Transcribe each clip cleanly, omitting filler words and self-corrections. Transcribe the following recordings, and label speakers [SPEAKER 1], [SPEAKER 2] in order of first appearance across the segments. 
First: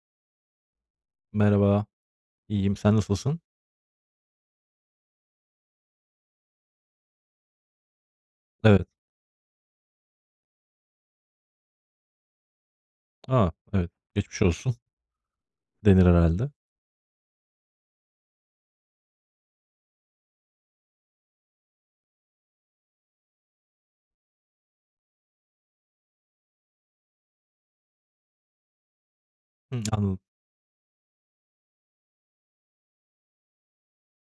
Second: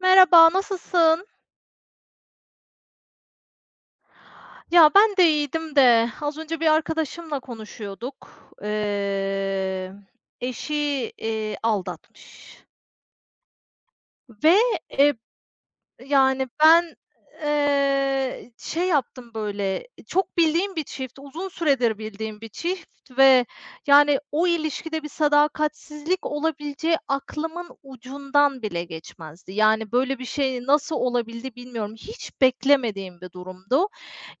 [SPEAKER 1] Merhaba, nasılsın?
[SPEAKER 2] Merhaba, iyiyim. Sen nasılsın?
[SPEAKER 1] Ya ben de iyiydim de az önce bir arkadaşımla konuşuyorduk.
[SPEAKER 2] Evet.
[SPEAKER 1] Eee, eşi, aldatmış
[SPEAKER 2] A! Evet. Geçmiş
[SPEAKER 1] ve,
[SPEAKER 2] olsun
[SPEAKER 1] eee,
[SPEAKER 2] denir
[SPEAKER 1] yani,
[SPEAKER 2] herhalde.
[SPEAKER 1] ben, şey yaptım, böyle, çok bildiğim bir çift, uzun süredir bildiğim bir çift ve, yani, o ilişkide bir sadakatsizlik olabileceği aklımın ucundan bile geçmezdi.
[SPEAKER 2] Hımm,
[SPEAKER 1] Yani,
[SPEAKER 2] anladım,
[SPEAKER 1] böyle bir şey nasıl olabildi bilmiyorum. Hiç beklemediğim bir durumdu.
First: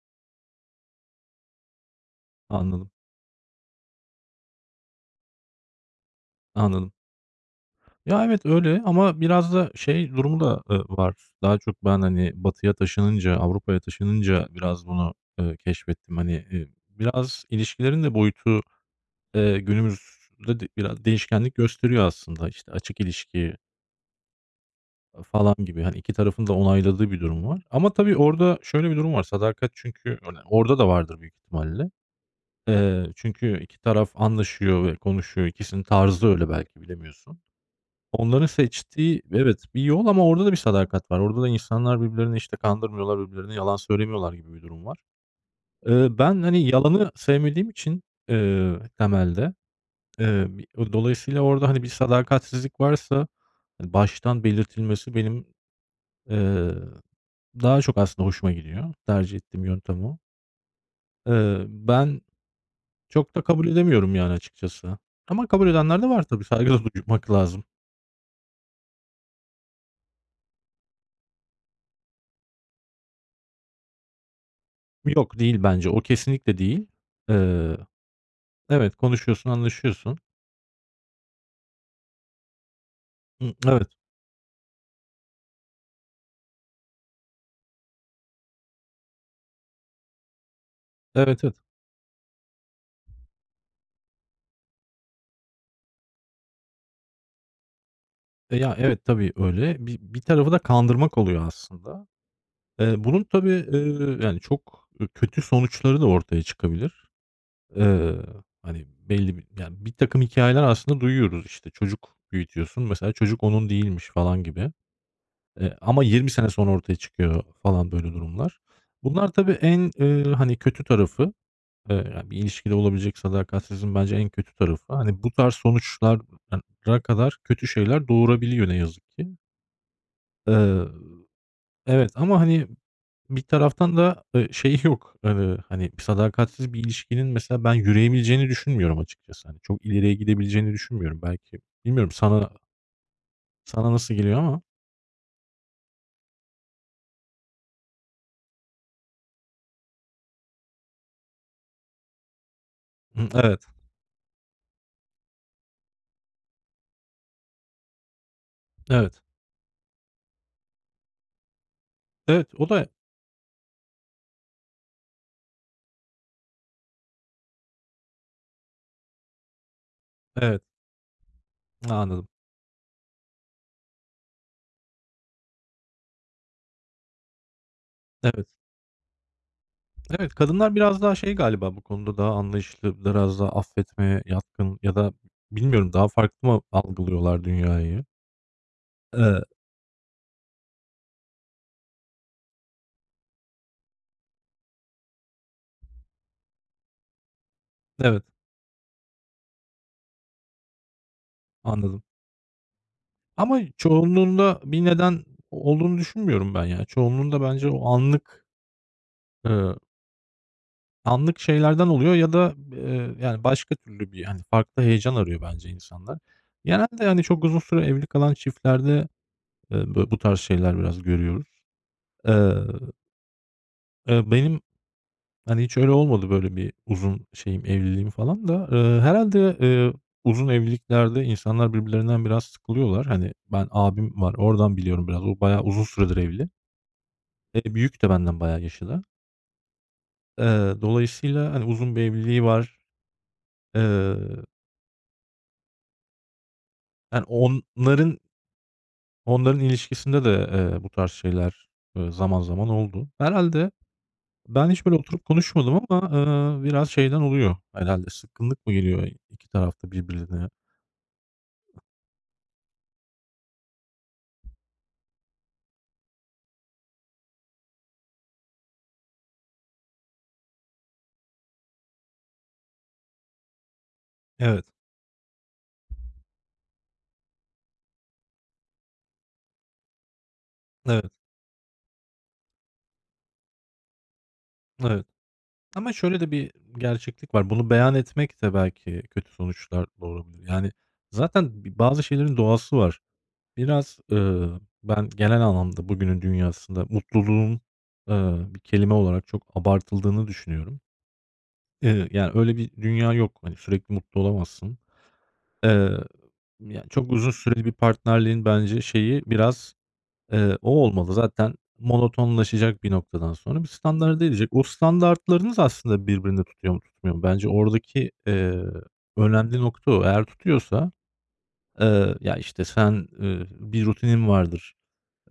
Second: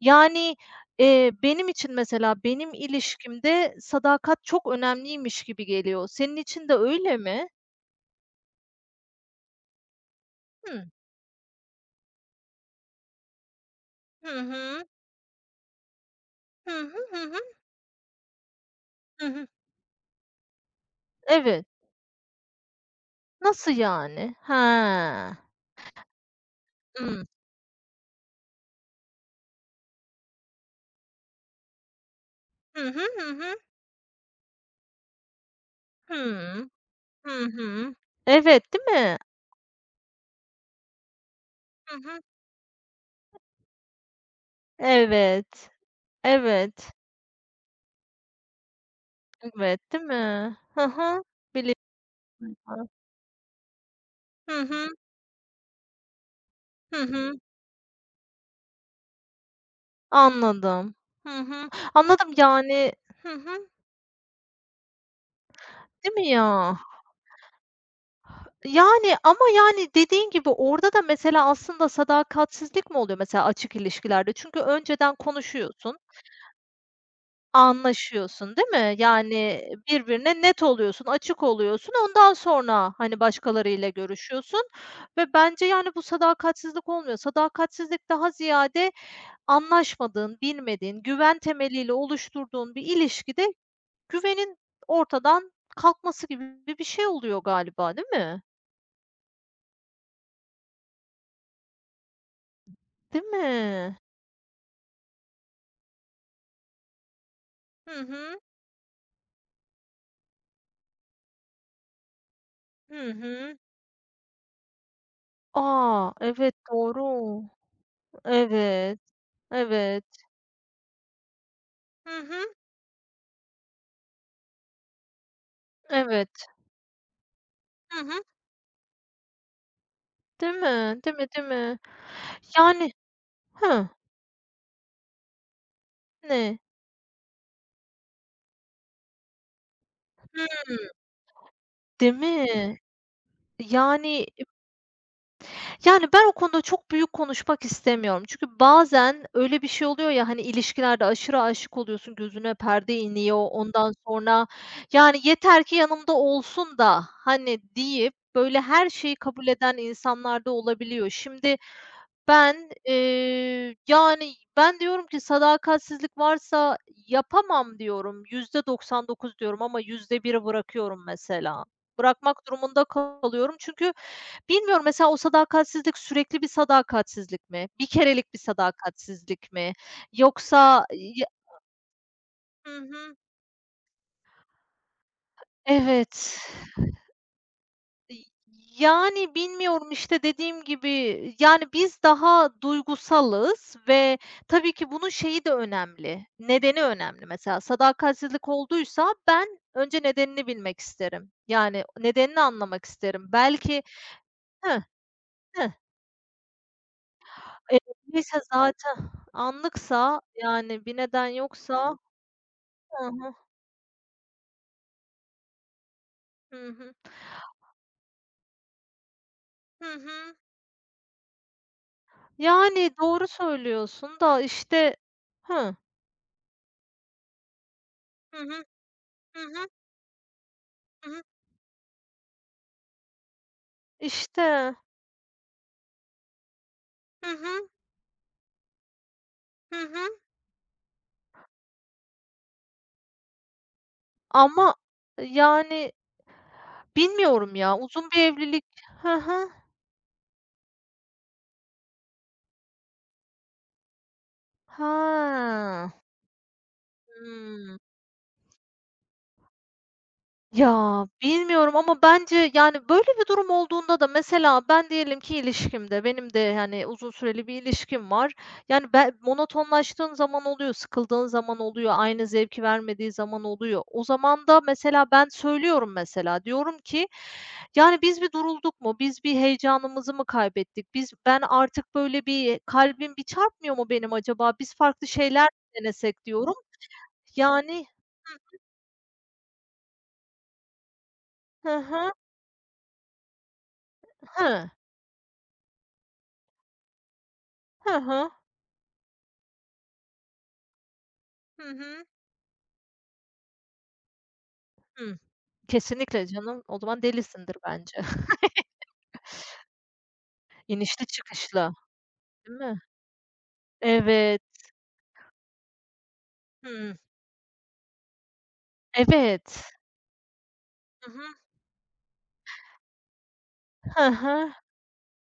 [SPEAKER 1] Yani, benim için mesela, benim
[SPEAKER 2] anladım,
[SPEAKER 1] ilişkimde sadakat çok önemliymiş gibi geliyor. Senin için de
[SPEAKER 2] anladım.
[SPEAKER 1] öyle mi?
[SPEAKER 2] Ya, evet, öyle ama biraz da şey durumu da,
[SPEAKER 1] Hıı.
[SPEAKER 2] var. Daha çok ben, hani, batıya taşınınca, Avrupa'ya
[SPEAKER 1] Hı
[SPEAKER 2] taşınınca biraz
[SPEAKER 1] hı.
[SPEAKER 2] bunu, keşfettim. Hani,
[SPEAKER 1] Hı hı, hı hı,
[SPEAKER 2] biraz ilişkilerin de boyutu,
[SPEAKER 1] hı hı.
[SPEAKER 2] günümüzde de biraz değişkenlik
[SPEAKER 1] Evet.
[SPEAKER 2] gösteriyor aslında. İşte, açık ilişki,
[SPEAKER 1] Nasıl yani? Ha.
[SPEAKER 2] falan gibi, hani, 2 tarafın da onayladığı bir
[SPEAKER 1] Hımm.
[SPEAKER 2] durum var. Ama tabii orada şöyle bir durum var, sadakat çünkü, hani, orada da vardır büyük ihtimalle.
[SPEAKER 1] Hı
[SPEAKER 2] Eee,
[SPEAKER 1] hı, hı hı.
[SPEAKER 2] çünkü 2 taraf anlaşıyor ve konuşuyor. İkisinin tarzı öyle
[SPEAKER 1] Hımm.
[SPEAKER 2] belki
[SPEAKER 1] Hı
[SPEAKER 2] bilemiyorsun.
[SPEAKER 1] hı.
[SPEAKER 2] Onların
[SPEAKER 1] Evet, değil mi?
[SPEAKER 2] seçtiği evet, bir yol ama orada da bir sadakat var. Orada da
[SPEAKER 1] Hı
[SPEAKER 2] insanlar
[SPEAKER 1] hı.
[SPEAKER 2] birbirlerini, işte, kandırmıyorlar, birbirlerine yalan söylemiyorlar gibi bir durum var.
[SPEAKER 1] Evet,
[SPEAKER 2] Ben, hani,
[SPEAKER 1] evet,
[SPEAKER 2] yalanı sevmediğim için, temelde,
[SPEAKER 1] evet, değil mi?
[SPEAKER 2] bi
[SPEAKER 1] Hı hı.
[SPEAKER 2] dolayısıyla orada, hani,
[SPEAKER 1] Biliyorum
[SPEAKER 2] bir sadakatsizlik
[SPEAKER 1] ben.
[SPEAKER 2] varsa, hani, baştan
[SPEAKER 1] Hı hı.
[SPEAKER 2] belirtilmesi benim, eee,
[SPEAKER 1] Hı hı.
[SPEAKER 2] daha çok aslında hoşuma gidiyor. Tercih ettiğim yöntem o.
[SPEAKER 1] Anladım. Hı hı.
[SPEAKER 2] Ben
[SPEAKER 1] Anladım, yani. Hı
[SPEAKER 2] Çok da kabul
[SPEAKER 1] hı.
[SPEAKER 2] edemiyorum yani açıkçası. Ama kabul edenler de
[SPEAKER 1] Değil
[SPEAKER 2] var
[SPEAKER 1] mi
[SPEAKER 2] tabii, saygı
[SPEAKER 1] ya?
[SPEAKER 2] da duymak lazım.
[SPEAKER 1] Yani ama, yani, dediğin gibi orada da mesela aslında sadakatsizlik mi oluyor mesela açık ilişkilerde? Çünkü önceden
[SPEAKER 2] Yok, değil bence,
[SPEAKER 1] konuşuyorsun.
[SPEAKER 2] o kesinlikle değil. Eee,
[SPEAKER 1] Anlaşıyorsun, değil mi?
[SPEAKER 2] evet, konuşuyorsun,
[SPEAKER 1] Yani
[SPEAKER 2] anlaşıyorsun.
[SPEAKER 1] birbirine net oluyorsun, açık oluyorsun. Ondan sonra, hani,
[SPEAKER 2] Hı, evet.
[SPEAKER 1] başkalarıyla görüşüyorsun ve bence, yani, bu sadakatsizlik olmuyor. Sadakatsizlik daha ziyade anlaşmadığın, bilmediğin, güven
[SPEAKER 2] Evet, evet.
[SPEAKER 1] temeliyle oluşturduğun bir ilişkide güvenin ortadan kalkması gibi bir şey oluyor galiba, değil mi?
[SPEAKER 2] E, ya, evet, tabii öyle. Bir tarafı da kandırmak oluyor aslında. Bunun
[SPEAKER 1] Değil
[SPEAKER 2] tabii,
[SPEAKER 1] mi?
[SPEAKER 2] yani çok, kötü sonuçları da ortaya çıkabilir.
[SPEAKER 1] Hı
[SPEAKER 2] Eee,
[SPEAKER 1] hı.
[SPEAKER 2] hani, belli bir yani bir takım hikayeler aslında duyuyoruz, işte, çocuk büyütüyorsun,
[SPEAKER 1] Hı
[SPEAKER 2] mesela çocuk
[SPEAKER 1] hı.
[SPEAKER 2] onun değilmiş falan gibi. Ama
[SPEAKER 1] Aa,
[SPEAKER 2] 20 sene
[SPEAKER 1] evet,
[SPEAKER 2] sonra ortaya
[SPEAKER 1] doğru.
[SPEAKER 2] çıkıyor falan böyle durumlar.
[SPEAKER 1] Evet,
[SPEAKER 2] Bunlar tabii en,
[SPEAKER 1] evet.
[SPEAKER 2] hani, kötü tarafı. Eee,
[SPEAKER 1] Hı
[SPEAKER 2] ya, bir
[SPEAKER 1] hı.
[SPEAKER 2] ilişkide olabilecek sadakatsizliğin bence en kötü tarafı. Hani, bu tarz
[SPEAKER 1] Evet.
[SPEAKER 2] sonuçlara kadar kötü
[SPEAKER 1] Hı
[SPEAKER 2] şeyler
[SPEAKER 1] hı.
[SPEAKER 2] doğurabiliyor ne yazık ki.
[SPEAKER 1] Değil
[SPEAKER 2] Eee,
[SPEAKER 1] mi? Değil mi, değil mi?
[SPEAKER 2] evet ama, hani,
[SPEAKER 1] Yani.
[SPEAKER 2] bir
[SPEAKER 1] Hıh,
[SPEAKER 2] taraftan da, şeyi yok, hani,
[SPEAKER 1] ne?
[SPEAKER 2] sadakatsiz bir ilişkinin mesela ben yürüyebileceğini düşünmüyorum açıkçası. Hani, çok ileriye
[SPEAKER 1] Hıı.
[SPEAKER 2] gidebileceğini düşünmüyorum. Belki bilmiyorum
[SPEAKER 1] Değil mi?
[SPEAKER 2] sana nasıl
[SPEAKER 1] Yani
[SPEAKER 2] geliyor ama
[SPEAKER 1] yani ben o konuda çok büyük konuşmak istemiyorum. Çünkü bazen öyle bir şey oluyor ya, hani, ilişkilerde aşırı aşık oluyorsun, gözüne perde
[SPEAKER 2] Hı,
[SPEAKER 1] iniyor.
[SPEAKER 2] evet,
[SPEAKER 1] Ondan sonra, yani, "Yeter ki yanımda olsun da." hani, deyip böyle her
[SPEAKER 2] evet.
[SPEAKER 1] şeyi kabul eden insanlar da olabiliyor. Şimdi
[SPEAKER 2] Evet, o
[SPEAKER 1] ben,
[SPEAKER 2] da
[SPEAKER 1] yani, ben diyorum ki sadakatsizlik varsa yapamam diyorum. %99 diyorum ama yüzde biri
[SPEAKER 2] Evet.
[SPEAKER 1] bırakıyorum mesela.
[SPEAKER 2] Anladım.
[SPEAKER 1] Bırakmak durumunda kalıyorum. Çünkü bilmiyorum mesela o sadakatsizlik sürekli bir sadakatsizlik mi? Bir kerelik bir
[SPEAKER 2] Evet.
[SPEAKER 1] sadakatsizlik mi?
[SPEAKER 2] Evet, kadınlar
[SPEAKER 1] Yoksa,
[SPEAKER 2] biraz daha
[SPEAKER 1] ya.
[SPEAKER 2] şey galiba bu konuda daha
[SPEAKER 1] Hı
[SPEAKER 2] anlayışlı,
[SPEAKER 1] hı.
[SPEAKER 2] biraz daha affetmeye yatkın ya da bilmiyorum daha
[SPEAKER 1] Evet.
[SPEAKER 2] farklı mı algılıyorlar dünyayı?
[SPEAKER 1] İii, yani,
[SPEAKER 2] Eee,
[SPEAKER 1] bilmiyorum, işte, dediğim gibi, yani, biz daha duygusalız ve tabii ki bunun şeyi de önemli, nedeni önemli. Mesela
[SPEAKER 2] evet,
[SPEAKER 1] sadakatsizlik olduysa ben önce nedenini bilmek isterim. Yani,
[SPEAKER 2] anladım.
[SPEAKER 1] nedenini anlamak isterim.
[SPEAKER 2] Ama
[SPEAKER 1] Belki.
[SPEAKER 2] çoğunluğunda
[SPEAKER 1] Hıh,
[SPEAKER 2] bir neden
[SPEAKER 1] hıh.
[SPEAKER 2] olduğunu düşünmüyorum ben ya. Çoğunluğunda bence o
[SPEAKER 1] Eee,
[SPEAKER 2] anlık,
[SPEAKER 1] zaten
[SPEAKER 2] eee,
[SPEAKER 1] anlıksa, yani, bir neden
[SPEAKER 2] anlık şeylerden
[SPEAKER 1] yoksa.
[SPEAKER 2] oluyor ya da,
[SPEAKER 1] Hı hı,
[SPEAKER 2] yani başka türlü bir, hani, farklı heyecan arıyor bence insanlar.
[SPEAKER 1] hı hı.
[SPEAKER 2] Genelde, yani çok uzun süre evli kalan çiftlerde,
[SPEAKER 1] Hı
[SPEAKER 2] bö bu
[SPEAKER 1] hı.
[SPEAKER 2] tarz şeyler biraz görüyoruz. Eee,
[SPEAKER 1] Yani, doğru söylüyorsun da,
[SPEAKER 2] benim
[SPEAKER 1] işte.
[SPEAKER 2] Hani,
[SPEAKER 1] Hı.
[SPEAKER 2] hiç öyle olmadı böyle bir uzun şeyim, evliliğim
[SPEAKER 1] Hı
[SPEAKER 2] falan
[SPEAKER 1] hı.
[SPEAKER 2] da. Eee,
[SPEAKER 1] Hı
[SPEAKER 2] herhâlde,
[SPEAKER 1] hı.
[SPEAKER 2] uzun
[SPEAKER 1] Hı hı.
[SPEAKER 2] evliliklerde insanlar birbirlerinden biraz sıkılıyorlar. Hani, ben abim var,
[SPEAKER 1] İşte.
[SPEAKER 2] oradan biliyorum biraz. O bayağı uzun süredir evli.
[SPEAKER 1] Hı hı.
[SPEAKER 2] Büyük de benden bayağı yaşı da.
[SPEAKER 1] Hı hı.
[SPEAKER 2] Dolayısıyla, hani, uzun bir evliliği var. Eee,
[SPEAKER 1] Ama, e, yani,
[SPEAKER 2] yani,
[SPEAKER 1] bilmiyorum ya, uzun
[SPEAKER 2] onların
[SPEAKER 1] bir evlilik. Hı hı.
[SPEAKER 2] onların ilişkisinde de, bu tarz şeyler, zaman zaman oldu. Herhalde ben hiç böyle oturup konuşmadım
[SPEAKER 1] Ha.
[SPEAKER 2] ama, biraz şeyden oluyor
[SPEAKER 1] Hıı.
[SPEAKER 2] herhalde. Sıkkınlık mı geliyor iki tarafta birbirine?
[SPEAKER 1] Ya, bilmiyorum ama bence, yani, böyle bir durum olduğunda da mesela ben diyelim ki ilişkimde, benim de, hani, uzun süreli bir ilişkim var. Yani, ben monotonlaştığım zaman oluyor, sıkıldığın zaman oluyor, aynı zevki vermediği zaman oluyor. O zaman da
[SPEAKER 2] Evet,
[SPEAKER 1] mesela ben söylüyorum mesela, diyorum ki, "Yani, biz bir durulduk mu? Biz bir heyecanımızı mı kaybettik?
[SPEAKER 2] evet.
[SPEAKER 1] Biz ben artık böyle bir kalbim bir çarpmıyor mu benim acaba? Biz
[SPEAKER 2] Evet.
[SPEAKER 1] farklı şeyler mi
[SPEAKER 2] Ama şöyle
[SPEAKER 1] denesek?"
[SPEAKER 2] de bir
[SPEAKER 1] diyorum.
[SPEAKER 2] gerçeklik var. Bunu
[SPEAKER 1] Yani.
[SPEAKER 2] beyan etmek de belki kötü sonuçlar doğurabilir. Yani, zaten
[SPEAKER 1] Hı
[SPEAKER 2] bazı
[SPEAKER 1] hı.
[SPEAKER 2] şeylerin doğası var. Biraz,
[SPEAKER 1] Hı.
[SPEAKER 2] ben genel anlamda bugünün dünyasında mutluluğun,
[SPEAKER 1] Hı hı.
[SPEAKER 2] bir kelime olarak çok abartıldığını düşünüyorum.
[SPEAKER 1] Hı hı.
[SPEAKER 2] Yani, öyle bir dünya yok. Hani, sürekli mutlu olamazsın.
[SPEAKER 1] Hımm.
[SPEAKER 2] Eee,
[SPEAKER 1] Kesinlikle canım. O
[SPEAKER 2] yani,
[SPEAKER 1] zaman
[SPEAKER 2] çok uzun
[SPEAKER 1] delisindir
[SPEAKER 2] süreli bir
[SPEAKER 1] bence.
[SPEAKER 2] partnerliğin bence şeyi biraz O
[SPEAKER 1] İnişli
[SPEAKER 2] olmalı. Zaten
[SPEAKER 1] çıkışlı, değil mi?
[SPEAKER 2] monotonlaşacak bir noktadan sonra bir standarda
[SPEAKER 1] Evet.
[SPEAKER 2] erecek. O standartlarınız aslında birbirini tutuyor mu,
[SPEAKER 1] Hımm.
[SPEAKER 2] tutmuyor mu? Bence oradaki, önemli
[SPEAKER 1] Evet.
[SPEAKER 2] nokta o. Eğer tutuyorsa,
[SPEAKER 1] Hı hı.
[SPEAKER 2] ya, işte, sen, bir
[SPEAKER 1] Hı
[SPEAKER 2] rutinin
[SPEAKER 1] hı.
[SPEAKER 2] vardır.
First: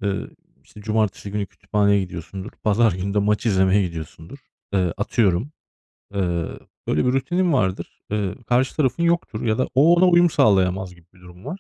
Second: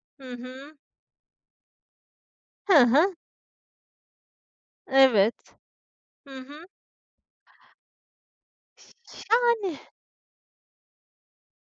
[SPEAKER 2] Eee,
[SPEAKER 1] Hı hı.
[SPEAKER 2] işte, cumartesi günü kütüphaneye gidiyorsundur.
[SPEAKER 1] Hı
[SPEAKER 2] Pazar günü
[SPEAKER 1] hı.
[SPEAKER 2] de maç izlemeye gidiyorsundur. Atıyorum.
[SPEAKER 1] Evet.
[SPEAKER 2] Eee,
[SPEAKER 1] Hı hı.
[SPEAKER 2] böyle bir rutinin vardır. Karşı tarafın yoktur ya da
[SPEAKER 1] Yani,
[SPEAKER 2] o ona uyum sağlayamaz gibi bir durum var.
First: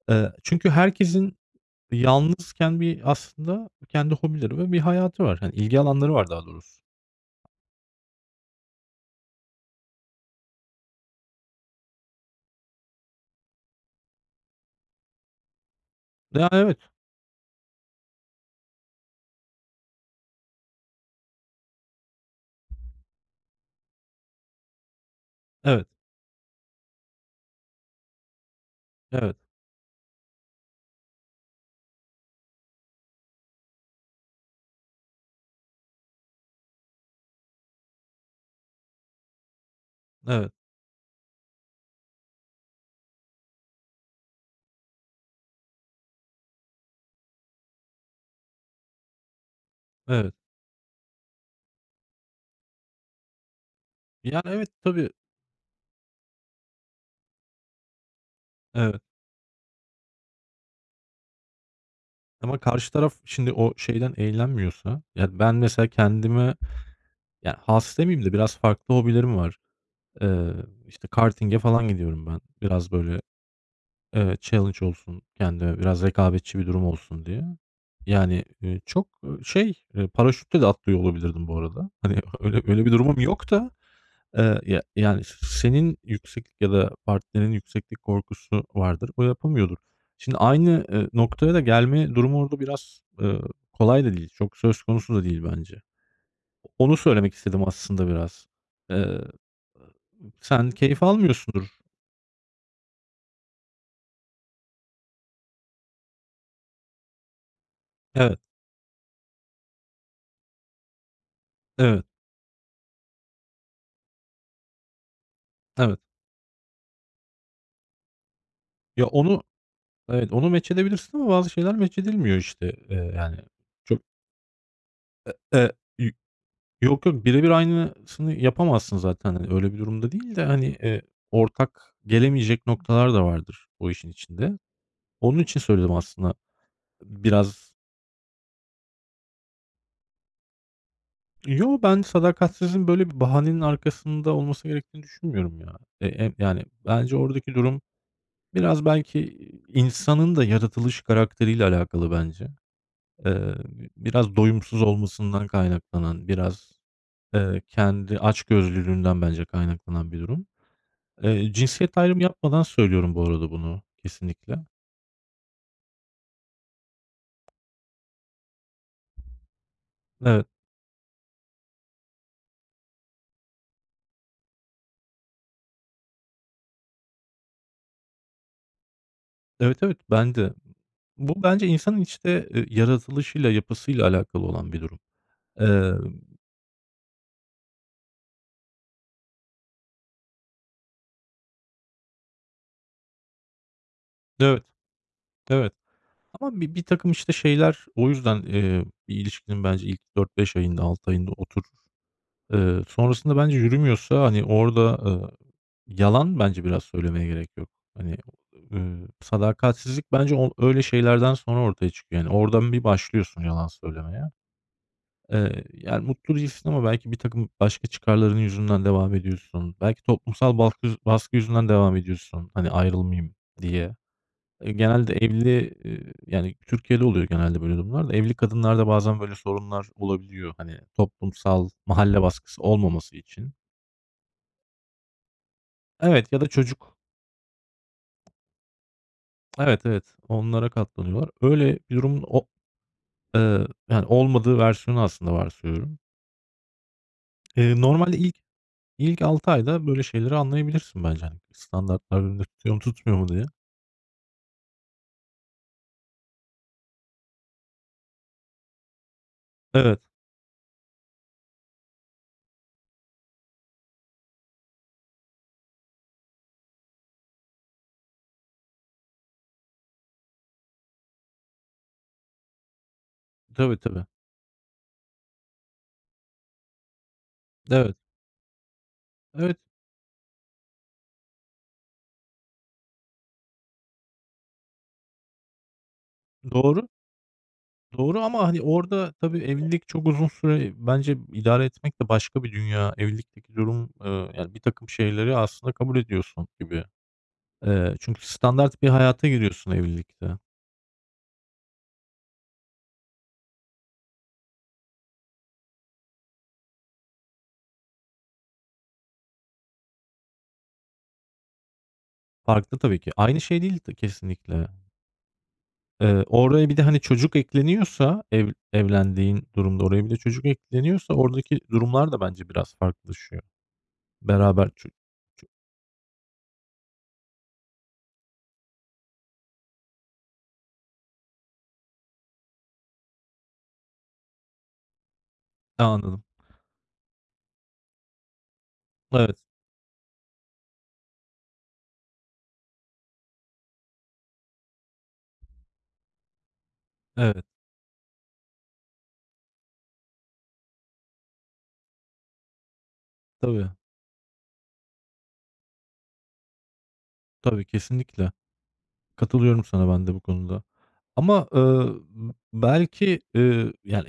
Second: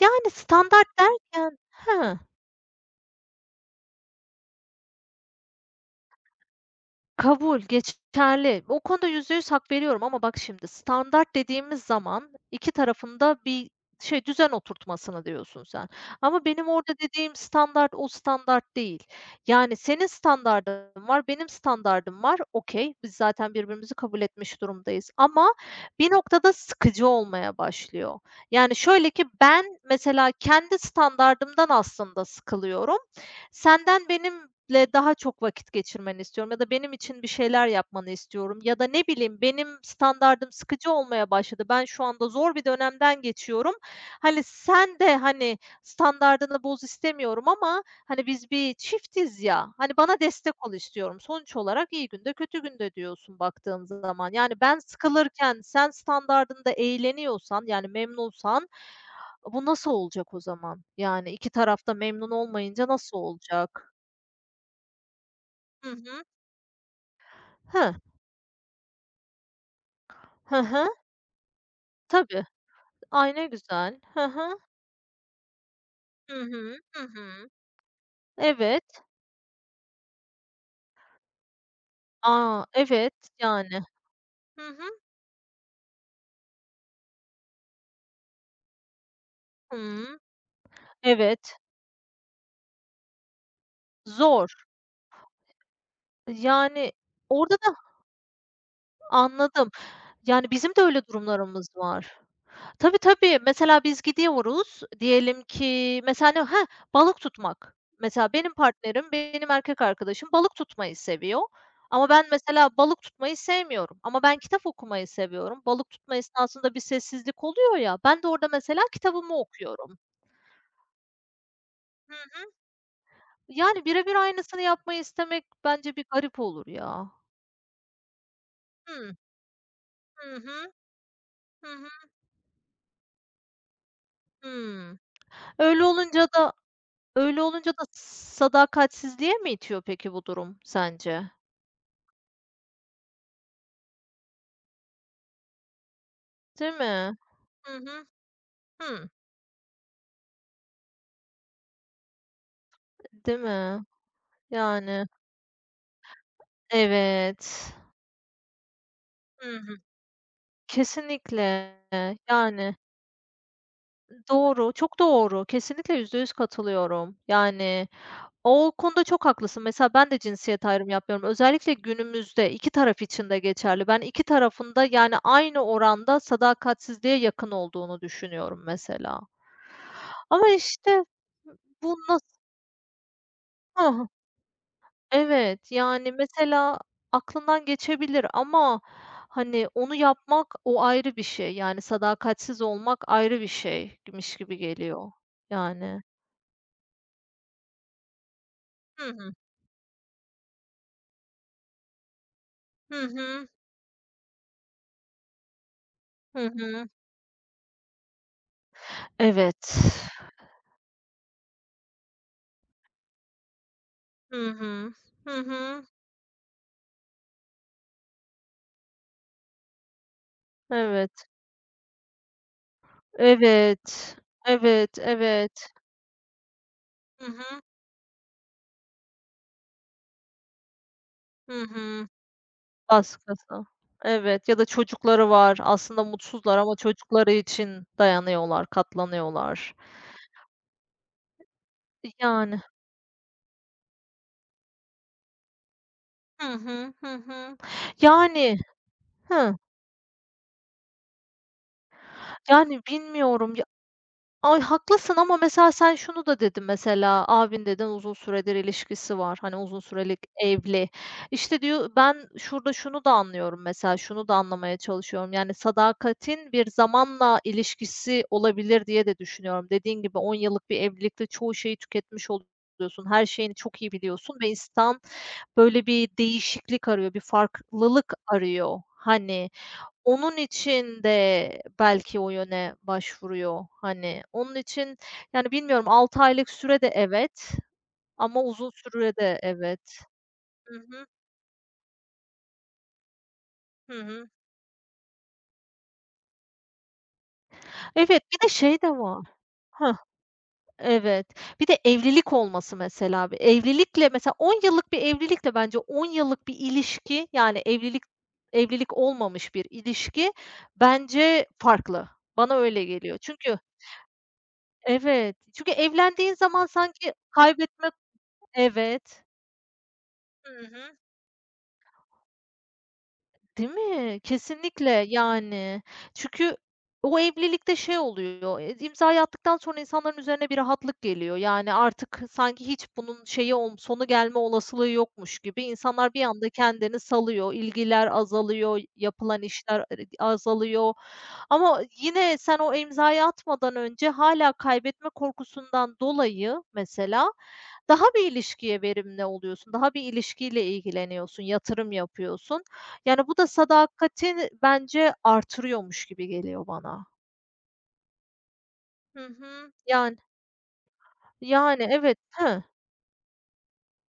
[SPEAKER 1] yani
[SPEAKER 2] Çünkü
[SPEAKER 1] standart
[SPEAKER 2] herkesin
[SPEAKER 1] derken. Hı.
[SPEAKER 2] Yalnızken bir aslında kendi hobileri ve bir hayatı var. Hani ilgi alanları var daha doğrusu.
[SPEAKER 1] Kabul, geçerli. O konuda %100 hak veriyorum ama bak şimdi standart dediğimiz zaman 2 tarafında bir şey, düzen oturtmasını diyorsun sen. Ama
[SPEAKER 2] Ya,
[SPEAKER 1] benim
[SPEAKER 2] evet,
[SPEAKER 1] orada dediğim standart o standart değil. Yani senin standardın var, benim standardım var. Okay, biz zaten birbirimizi kabul etmiş durumdayız ama
[SPEAKER 2] evet,
[SPEAKER 1] bir noktada sıkıcı olmaya başlıyor. Yani şöyle ki
[SPEAKER 2] evet,
[SPEAKER 1] ben mesela kendi standardımdan aslında sıkılıyorum. Senden benimle daha çok vakit geçirmeni istiyorum ya da benim için bir şeyler yapmanı istiyorum ya da ne bileyim, benim
[SPEAKER 2] evet,
[SPEAKER 1] standardım sıkıcı olmaya başladı. Ben şu anda zor bir dönemden geçiyorum. Hani sen de, hani, standardını boz istemiyorum ama, hani, biz bir çiftiz ya, hani, bana
[SPEAKER 2] evet.
[SPEAKER 1] destek ol istiyorum. Sonuç olarak iyi günde kötü günde diyorsun baktığın zaman.
[SPEAKER 2] Yani,
[SPEAKER 1] Yani
[SPEAKER 2] evet,
[SPEAKER 1] ben
[SPEAKER 2] tabii,
[SPEAKER 1] sıkılırken sen standardında eğleniyorsan, yani memnunsan
[SPEAKER 2] evet
[SPEAKER 1] bu nasıl olacak o zaman? Yani 2 taraf da memnun
[SPEAKER 2] ama
[SPEAKER 1] olmayınca
[SPEAKER 2] karşı taraf
[SPEAKER 1] nasıl
[SPEAKER 2] şimdi o
[SPEAKER 1] olacak?
[SPEAKER 2] şeyden eğlenmiyorsa, yani ben mesela
[SPEAKER 1] Hı hı.
[SPEAKER 2] kendime, yani
[SPEAKER 1] Hıh.
[SPEAKER 2] has demeyeyim de biraz farklı hobilerim var. Eee,
[SPEAKER 1] Hı hı.
[SPEAKER 2] işte, karting'e falan gidiyorum ben.
[SPEAKER 1] Tabii.
[SPEAKER 2] Biraz böyle,
[SPEAKER 1] Ay, ne güzel. Hı hı.
[SPEAKER 2] challenge olsun, kendime biraz
[SPEAKER 1] Hı
[SPEAKER 2] rekabetçi bir
[SPEAKER 1] hı.
[SPEAKER 2] durum
[SPEAKER 1] Hı
[SPEAKER 2] olsun diye.
[SPEAKER 1] hı.
[SPEAKER 2] Yani,
[SPEAKER 1] Evet.
[SPEAKER 2] çok, şey, paraşütle de atlıyor olabilirdim bu arada. Hani öyle
[SPEAKER 1] A,
[SPEAKER 2] öyle bir
[SPEAKER 1] evet,
[SPEAKER 2] durumum yok da
[SPEAKER 1] yani.
[SPEAKER 2] Eee,
[SPEAKER 1] Hı
[SPEAKER 2] ya,
[SPEAKER 1] hı.
[SPEAKER 2] yani, senin yükseklik ya da partnerinin yükseklik korkusu vardır. O yapamıyordur.
[SPEAKER 1] Hımm.
[SPEAKER 2] Şimdi aynı, noktaya
[SPEAKER 1] Evet.
[SPEAKER 2] da gelme durumu orada biraz, kolay da değil.
[SPEAKER 1] Zor.
[SPEAKER 2] Çok söz konusu da değil bence.
[SPEAKER 1] Yani,
[SPEAKER 2] Onu söylemek
[SPEAKER 1] orada
[SPEAKER 2] istedim
[SPEAKER 1] da.
[SPEAKER 2] aslında biraz. Eee,
[SPEAKER 1] Anladım. Yani,
[SPEAKER 2] sen
[SPEAKER 1] bizim de
[SPEAKER 2] keyif
[SPEAKER 1] öyle durumlarımız
[SPEAKER 2] almıyorsundur.
[SPEAKER 1] var. Tabii, tabii. Mesela biz gidiyoruz, diyelim ki mesela ne heh, balık tutmak. Mesela
[SPEAKER 2] Evet,
[SPEAKER 1] benim partnerim, benim erkek arkadaşım balık tutmayı seviyor
[SPEAKER 2] evet,
[SPEAKER 1] ama ben mesela balık tutmayı sevmiyorum ama ben kitap okumayı seviyorum. Balık
[SPEAKER 2] evet.
[SPEAKER 1] tutma esnasında bir sessizlik oluyor ya, ben de orada mesela
[SPEAKER 2] Ya,
[SPEAKER 1] kitabımı
[SPEAKER 2] onu
[SPEAKER 1] okuyorum.
[SPEAKER 2] evet, onu match edebilirsin ama bazı şeyler match
[SPEAKER 1] Hı
[SPEAKER 2] edilmiyor
[SPEAKER 1] hı.
[SPEAKER 2] işte. Yani
[SPEAKER 1] Yani
[SPEAKER 2] çok,
[SPEAKER 1] birebir bir aynısını yapmayı istemek
[SPEAKER 2] eee,
[SPEAKER 1] bence bir garip olur
[SPEAKER 2] Yok,
[SPEAKER 1] ya.
[SPEAKER 2] yok, birebir aynısını yapamazsın
[SPEAKER 1] Hıı.
[SPEAKER 2] zaten, hani, öyle bir durumda değil
[SPEAKER 1] Hı
[SPEAKER 2] de, hani,
[SPEAKER 1] hı. Hı hı.
[SPEAKER 2] ortak gelemeyecek noktalar da vardır o işin içinde.
[SPEAKER 1] Hımm.
[SPEAKER 2] Onun için
[SPEAKER 1] Öyle
[SPEAKER 2] söyledim
[SPEAKER 1] olunca
[SPEAKER 2] aslında
[SPEAKER 1] da öyle
[SPEAKER 2] biraz.
[SPEAKER 1] olunca da sadakatsizliğe mi itiyor peki bu durum sence?
[SPEAKER 2] Yo, ben sadakatsizin böyle bir bahanenin arkasında olması gerektiğini düşünmüyorum ya. Yani,
[SPEAKER 1] Değil
[SPEAKER 2] bence
[SPEAKER 1] mi?
[SPEAKER 2] oradaki
[SPEAKER 1] Hı
[SPEAKER 2] durum
[SPEAKER 1] hı.
[SPEAKER 2] biraz
[SPEAKER 1] Hı,
[SPEAKER 2] belki insanın da yaratılış karakteriyle alakalı bence.
[SPEAKER 1] değil
[SPEAKER 2] Eee,
[SPEAKER 1] mi?
[SPEAKER 2] biraz doyumsuz
[SPEAKER 1] Yani,
[SPEAKER 2] olmasından kaynaklanan, biraz,
[SPEAKER 1] evet.
[SPEAKER 2] kendi açgözlülüğünden bence
[SPEAKER 1] Hı hı.
[SPEAKER 2] kaynaklanan bir durum. Eee,
[SPEAKER 1] Kesinlikle,
[SPEAKER 2] cinsiyet ayrımı yapmadan
[SPEAKER 1] yani,
[SPEAKER 2] söylüyorum bu arada bunu kesinlikle.
[SPEAKER 1] doğru, çok doğru. Kesinlikle %100 katılıyorum. Yani, o konuda çok haklısın. Mesela ben de
[SPEAKER 2] Evet.
[SPEAKER 1] cinsiyet ayrımı yapmıyorum. Özellikle günümüzde 2 taraf için de geçerli. Ben 2 tarafın da, yani, aynı oranda sadakatsizliğe yakın olduğunu düşünüyorum mesela.
[SPEAKER 2] Evet, evet, ben
[SPEAKER 1] Ama,
[SPEAKER 2] de.
[SPEAKER 1] işte,
[SPEAKER 2] Bu bence
[SPEAKER 1] bu
[SPEAKER 2] insanın,
[SPEAKER 1] nasıl.
[SPEAKER 2] işte, yaratılışıyla, yapısıyla
[SPEAKER 1] Hı.
[SPEAKER 2] alakalı olan bir durum.
[SPEAKER 1] Evet, yani,
[SPEAKER 2] Emm,
[SPEAKER 1] mesela aklından geçebilir ama, hani, onu yapmak o ayrı bir şey. Yani, sadakatsiz olmak ayrı bir şeymiş gibi
[SPEAKER 2] evet,
[SPEAKER 1] geliyor,
[SPEAKER 2] evet
[SPEAKER 1] yani.
[SPEAKER 2] ama birtakım, işte, şeyler o yüzden,
[SPEAKER 1] Hı
[SPEAKER 2] bir
[SPEAKER 1] hı.
[SPEAKER 2] ilişkinin bence ilk 4-5 ayında, 6 ayında oturur. Eee,
[SPEAKER 1] Hı
[SPEAKER 2] sonrasında
[SPEAKER 1] hı.
[SPEAKER 2] bence yürümüyorsa, hani, orada,
[SPEAKER 1] Hı
[SPEAKER 2] yalan bence biraz
[SPEAKER 1] hı.
[SPEAKER 2] söylemeye gerek yok. Hani,
[SPEAKER 1] Evet.
[SPEAKER 2] sadakatsizlik bence o öyle şeylerden sonra ortaya çıkıyor. Yani, oradan bir başlıyorsun yalan söylemeye.
[SPEAKER 1] Hı hı. Hı
[SPEAKER 2] Eee,
[SPEAKER 1] hı.
[SPEAKER 2] yani mutlu değilsin ama belki bir takım başka çıkarların yüzünden devam ediyorsun. Belki toplumsal baskı
[SPEAKER 1] Evet.
[SPEAKER 2] baskı yüzünden devam ediyorsun, hani, ayrılmayayım diye.
[SPEAKER 1] Evet.
[SPEAKER 2] Eee,
[SPEAKER 1] Evet,
[SPEAKER 2] genelde evli,
[SPEAKER 1] evet.
[SPEAKER 2] yani Türkiye'de oluyor
[SPEAKER 1] Hı
[SPEAKER 2] genelde
[SPEAKER 1] hı.
[SPEAKER 2] böyle durumlar da evli kadınlarda bazen böyle sorunlar olabiliyor, hani,
[SPEAKER 1] Hı
[SPEAKER 2] toplumsal
[SPEAKER 1] hı.
[SPEAKER 2] mahalle baskısı olmaması için.
[SPEAKER 1] Baskısı. Evet ya da çocukları var. Aslında
[SPEAKER 2] Evet ya da
[SPEAKER 1] mutsuzlar ama
[SPEAKER 2] çocuk.
[SPEAKER 1] çocukları için dayanıyorlar, katlanıyorlar.
[SPEAKER 2] Evet, evet, onlara katlanıyorlar. Öyle bir durumun o
[SPEAKER 1] Yani.
[SPEAKER 2] yani olmadığı versiyonu aslında varsayıyorum.
[SPEAKER 1] Hı hı. Hı hı.
[SPEAKER 2] Normalde ilk
[SPEAKER 1] Yani.
[SPEAKER 2] İlk 6
[SPEAKER 1] Hıı.
[SPEAKER 2] ayda böyle şeyleri anlayabilirsin bence, hani, standartlar birbirini tutuyor mu,
[SPEAKER 1] Yani
[SPEAKER 2] tutmuyor mu diye.
[SPEAKER 1] bilmiyorum ya. Ay, haklısın ama mesela sen şunu da dedin mesela, abin dedin uzun süredir ilişkisi var. Hani, uzun
[SPEAKER 2] Evet.
[SPEAKER 1] sürelik evli. İşte, diyor ben şurada şunu da anlıyorum mesela, şunu da anlamaya çalışıyorum. Yani sadakatin bir zamanla ilişkisi olabilir diye de düşünüyorum. Dediğin gibi 10 yıllık bir evlilikte çoğu şeyi tüketmiş oluyorsun. Her şeyini
[SPEAKER 2] Tabii,
[SPEAKER 1] çok iyi
[SPEAKER 2] tabii.
[SPEAKER 1] biliyorsun ve insan böyle bir değişiklik arıyor, bir
[SPEAKER 2] Evet.
[SPEAKER 1] farklılık arıyor. Hani.
[SPEAKER 2] Evet,
[SPEAKER 1] Onun için de belki o yöne başvuruyor, hani. Onun için, yani, bilmiyorum 6 aylık süre
[SPEAKER 2] doğru.
[SPEAKER 1] de evet
[SPEAKER 2] Doğru
[SPEAKER 1] ama
[SPEAKER 2] ama, hani,
[SPEAKER 1] uzun
[SPEAKER 2] orada
[SPEAKER 1] süre
[SPEAKER 2] tabii
[SPEAKER 1] de
[SPEAKER 2] evlilik
[SPEAKER 1] evet.
[SPEAKER 2] çok uzun süre
[SPEAKER 1] Hı hı.
[SPEAKER 2] bence idare etmek de başka bir dünya. Evlilikteki durum,
[SPEAKER 1] Hı hı.
[SPEAKER 2] yani, bir takım şeyleri aslında kabul ediyorsun gibi. Eee,
[SPEAKER 1] Evet,
[SPEAKER 2] çünkü
[SPEAKER 1] bir de
[SPEAKER 2] standart
[SPEAKER 1] şey
[SPEAKER 2] bir
[SPEAKER 1] de var.
[SPEAKER 2] hayata giriyorsun
[SPEAKER 1] Hah,
[SPEAKER 2] evlilikte.
[SPEAKER 1] evet. Bir de evlilik olması mesela. Bir evlilikle mesela 10 yıllık bir evlilikle bence 10 yıllık bir ilişki, yani, evlilik evlilik olmamış bir ilişki bence farklı. Bana
[SPEAKER 2] Farklı
[SPEAKER 1] öyle
[SPEAKER 2] tabii ki.
[SPEAKER 1] geliyor.
[SPEAKER 2] Aynı
[SPEAKER 1] Çünkü.
[SPEAKER 2] şey değil kesinlikle.
[SPEAKER 1] Evet. Çünkü
[SPEAKER 2] Eee,
[SPEAKER 1] evlendiğin zaman
[SPEAKER 2] oraya bir de, hani,
[SPEAKER 1] sanki
[SPEAKER 2] çocuk
[SPEAKER 1] kaybetme.
[SPEAKER 2] ekleniyorsa
[SPEAKER 1] Evet.
[SPEAKER 2] evlendiğin durumda oraya bir de çocuk
[SPEAKER 1] Hı hı.
[SPEAKER 2] ekleniyorsa oradaki durumlar da bence biraz farklılaşıyor.
[SPEAKER 1] Değil mi?
[SPEAKER 2] Beraber ço
[SPEAKER 1] Kesinlikle,
[SPEAKER 2] ço
[SPEAKER 1] yani. Çünkü o evlilikte şey oluyor, imzayı attıktan sonra insanların üzerine bir rahatlık geliyor. Yani artık sanki hiç bunun şeyi olm sonu gelme olasılığı yokmuş gibi insanlar bir
[SPEAKER 2] Anladım.
[SPEAKER 1] anda kendini salıyor. İlgiler azalıyor,
[SPEAKER 2] Evet,
[SPEAKER 1] yapılan işler ere azalıyor ama yine sen o imzayı atmadan önce hala kaybetme korkusundan dolayı mesela
[SPEAKER 2] evet.
[SPEAKER 1] daha bir ilişkiye verimli oluyorsun, daha bir ilişkiyle ilgileniyorsun, yatırım yapıyorsun. Yani, bu da
[SPEAKER 2] Tabii,
[SPEAKER 1] sadakati bence artırıyormuş gibi geliyor bana.
[SPEAKER 2] tabii, kesinlikle.
[SPEAKER 1] Hı
[SPEAKER 2] Katılıyorum
[SPEAKER 1] hı.
[SPEAKER 2] sana ben de
[SPEAKER 1] Yani.
[SPEAKER 2] bu konuda. Ama,
[SPEAKER 1] Yani, evet.
[SPEAKER 2] b
[SPEAKER 1] Hıh.
[SPEAKER 2] belki, yani,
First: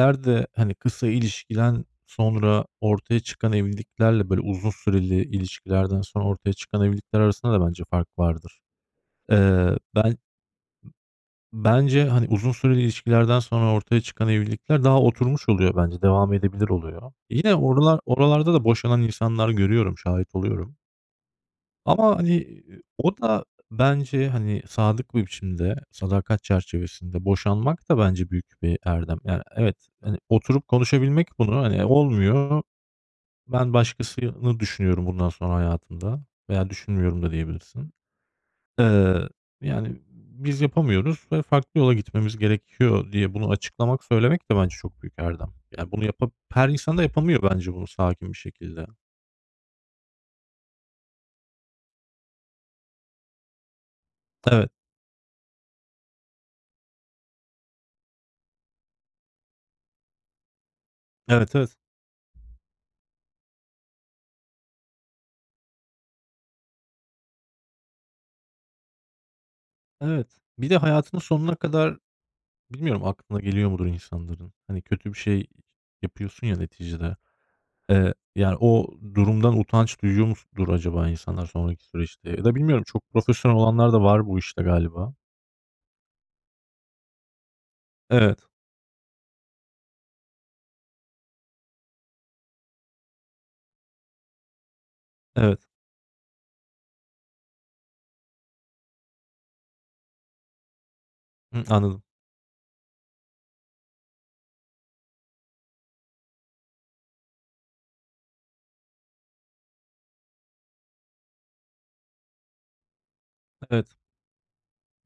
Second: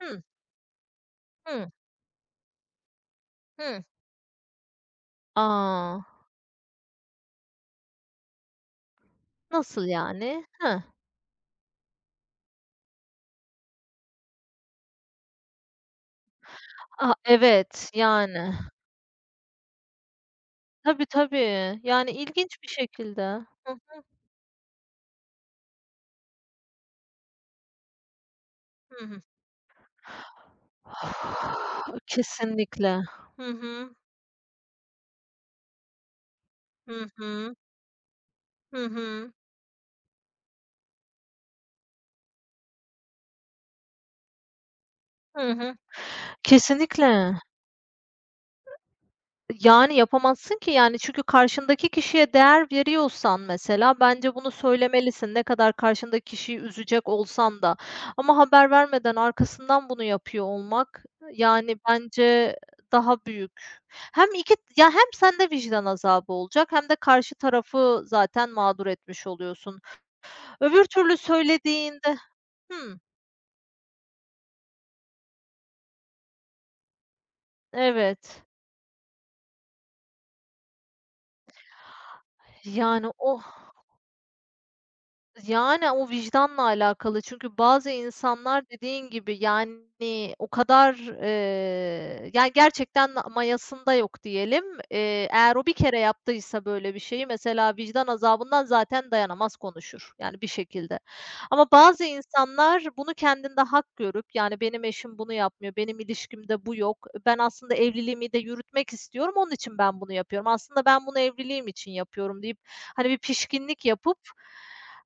[SPEAKER 1] Hı,
[SPEAKER 2] hani, kısa
[SPEAKER 1] hı,
[SPEAKER 2] ilişkiden sonra ortaya çıkan
[SPEAKER 1] hı.
[SPEAKER 2] evliliklerle, böyle, uzun süreli ilişkilerden
[SPEAKER 1] A!
[SPEAKER 2] sonra ortaya çıkan evlilikler arasında da bence fark vardır. Eee,
[SPEAKER 1] Nasıl
[SPEAKER 2] ben
[SPEAKER 1] yani? Hıh.
[SPEAKER 2] Bence, hani, uzun süreli ilişkilerden sonra ortaya çıkan evlilikler daha oturmuş oluyor bence, devam edebilir oluyor.
[SPEAKER 1] A,
[SPEAKER 2] Yine
[SPEAKER 1] evet,
[SPEAKER 2] oralarda
[SPEAKER 1] yani.
[SPEAKER 2] da boşanan insanlar görüyorum, şahit oluyorum.
[SPEAKER 1] Tabii, tabii. Yani,
[SPEAKER 2] Ama, hani,
[SPEAKER 1] ilginç bir
[SPEAKER 2] o
[SPEAKER 1] şekilde.
[SPEAKER 2] da
[SPEAKER 1] Hı
[SPEAKER 2] bence, hani, sadık bir biçimde, sadakat çerçevesinde boşanmak da bence büyük bir
[SPEAKER 1] hı.
[SPEAKER 2] erdem.
[SPEAKER 1] Hı.
[SPEAKER 2] Yani, evet, hani, oturup konuşabilmek bunu, hani, olmuyor,
[SPEAKER 1] Kesinlikle. Hı
[SPEAKER 2] ben
[SPEAKER 1] hı.
[SPEAKER 2] başkasını düşünüyorum bundan sonra hayatımda veya
[SPEAKER 1] Hı
[SPEAKER 2] düşünmüyorum da
[SPEAKER 1] hı.
[SPEAKER 2] diyebilirsin.
[SPEAKER 1] Hı
[SPEAKER 2] Eee,
[SPEAKER 1] hı.
[SPEAKER 2] yani, biz yapamıyoruz ve farklı yola gitmemiz gerekiyor diye bunu açıklamak, söylemek de bence çok büyük erdem.
[SPEAKER 1] Hı hı.
[SPEAKER 2] Yani, bunu her insan da
[SPEAKER 1] Kesinlikle.
[SPEAKER 2] yapamıyor bence bunu sakin bir şekilde.
[SPEAKER 1] Yani, yapamazsın ki, yani, çünkü karşındaki kişiye değer veriyorsan mesela bence bunu
[SPEAKER 2] Evet,
[SPEAKER 1] söylemelisin. Ne kadar karşındaki kişiyi üzecek olsan da ama haber vermeden arkasından bunu yapıyor olmak,
[SPEAKER 2] evet, evet,
[SPEAKER 1] yani, bence daha büyük. Hem iki ya, hem sende vicdan azabı olacak hem de karşı tarafı zaten mağdur etmiş oluyorsun.
[SPEAKER 2] evet. Bir de
[SPEAKER 1] Öbür türlü
[SPEAKER 2] hayatının sonuna kadar
[SPEAKER 1] söylediğinde. Hımm,
[SPEAKER 2] bilmiyorum aklına geliyor mudur insanların? Hani, kötü bir şey yapıyorsun ya neticede. Eee,
[SPEAKER 1] evet.
[SPEAKER 2] yani, o durumdan utanç duyuyor mudur acaba insanlar sonraki süreçte ya da bilmiyorum çok
[SPEAKER 1] Yani, o.
[SPEAKER 2] profesyonel olanlar da var bu işte galiba.
[SPEAKER 1] Yani, o vicdanla alakalı çünkü bazı
[SPEAKER 2] Evet,
[SPEAKER 1] insanlar dediğin gibi, yani, o kadar, yani, gerçekten mayasında yok diyelim. Eğer
[SPEAKER 2] evet.
[SPEAKER 1] o bir kere yaptıysa böyle bir şeyi mesela vicdan azabından zaten dayanamaz, konuşur, yani, bir şekilde.
[SPEAKER 2] Hıı,
[SPEAKER 1] Ama
[SPEAKER 2] anladım.
[SPEAKER 1] bazı insanlar bunu kendinde hak görüp, yani, benim eşim bunu yapmıyor, benim ilişkimde bu yok, ben aslında evliliğimi de yürütmek istiyorum, onun için ben bunu yapıyorum, aslında ben bunu evliliğim için yapıyorum deyip, hani, bir pişkinlik
[SPEAKER 2] Evet.
[SPEAKER 1] yapıp.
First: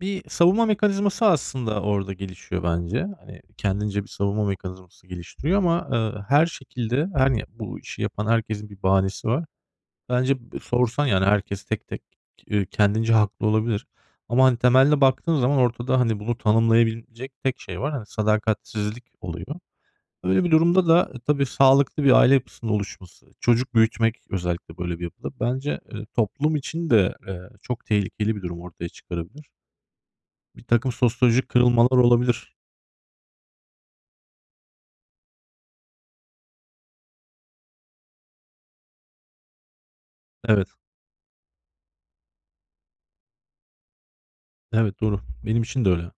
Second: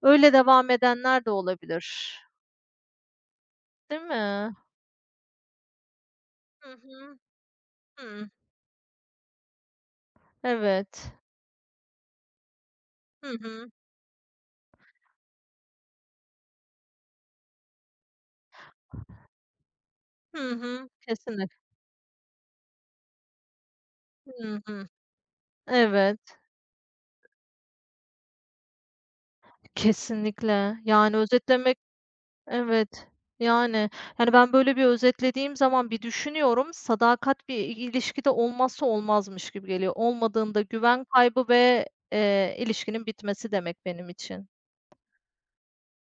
[SPEAKER 2] Bir
[SPEAKER 1] Öyle
[SPEAKER 2] savunma
[SPEAKER 1] devam
[SPEAKER 2] mekanizması
[SPEAKER 1] edenler de
[SPEAKER 2] aslında orada
[SPEAKER 1] olabilir,
[SPEAKER 2] gelişiyor bence. Hani, kendince
[SPEAKER 1] değil
[SPEAKER 2] bir savunma
[SPEAKER 1] mi?
[SPEAKER 2] mekanizması geliştiriyor ama, her
[SPEAKER 1] Hı
[SPEAKER 2] şekilde,
[SPEAKER 1] hı.
[SPEAKER 2] hani, bu işi yapan
[SPEAKER 1] Hıı.
[SPEAKER 2] herkesin bir bahanesi var. Bence sorsan,
[SPEAKER 1] Evet.
[SPEAKER 2] yani, herkes tek tek, kendince
[SPEAKER 1] Hı
[SPEAKER 2] haklı
[SPEAKER 1] hı.
[SPEAKER 2] olabilir ama, hani, temelde baktığın zaman ortada, hani, bunu tanımlayabilecek tek şey var. Hani, sadakatsizlik oluyor.
[SPEAKER 1] Hı
[SPEAKER 2] Öyle bir durumda
[SPEAKER 1] hı.
[SPEAKER 2] da, tabii,
[SPEAKER 1] Kesinlik.
[SPEAKER 2] sağlıklı bir aile yapısının oluşması, çocuk büyütmek
[SPEAKER 1] Hı
[SPEAKER 2] özellikle
[SPEAKER 1] hı.
[SPEAKER 2] böyle bir yapıda bence,
[SPEAKER 1] Evet,
[SPEAKER 2] toplum için de, çok tehlikeli bir durum ortaya çıkarabilir.
[SPEAKER 1] kesinlikle.
[SPEAKER 2] Birtakım
[SPEAKER 1] Yani
[SPEAKER 2] sosyolojik
[SPEAKER 1] özetlemek.
[SPEAKER 2] kırılmalar olabilir.
[SPEAKER 1] Evet. Yani, yani, ben böyle bir özetlediğim zaman bir düşünüyorum, sadakat bir ilişkide olmazsa olmazmış gibi geliyor. Olmadığında
[SPEAKER 2] Evet,
[SPEAKER 1] güven kaybı ve, ilişkinin bitmesi demek benim için.
[SPEAKER 2] evet doğru. Benim için de öyle.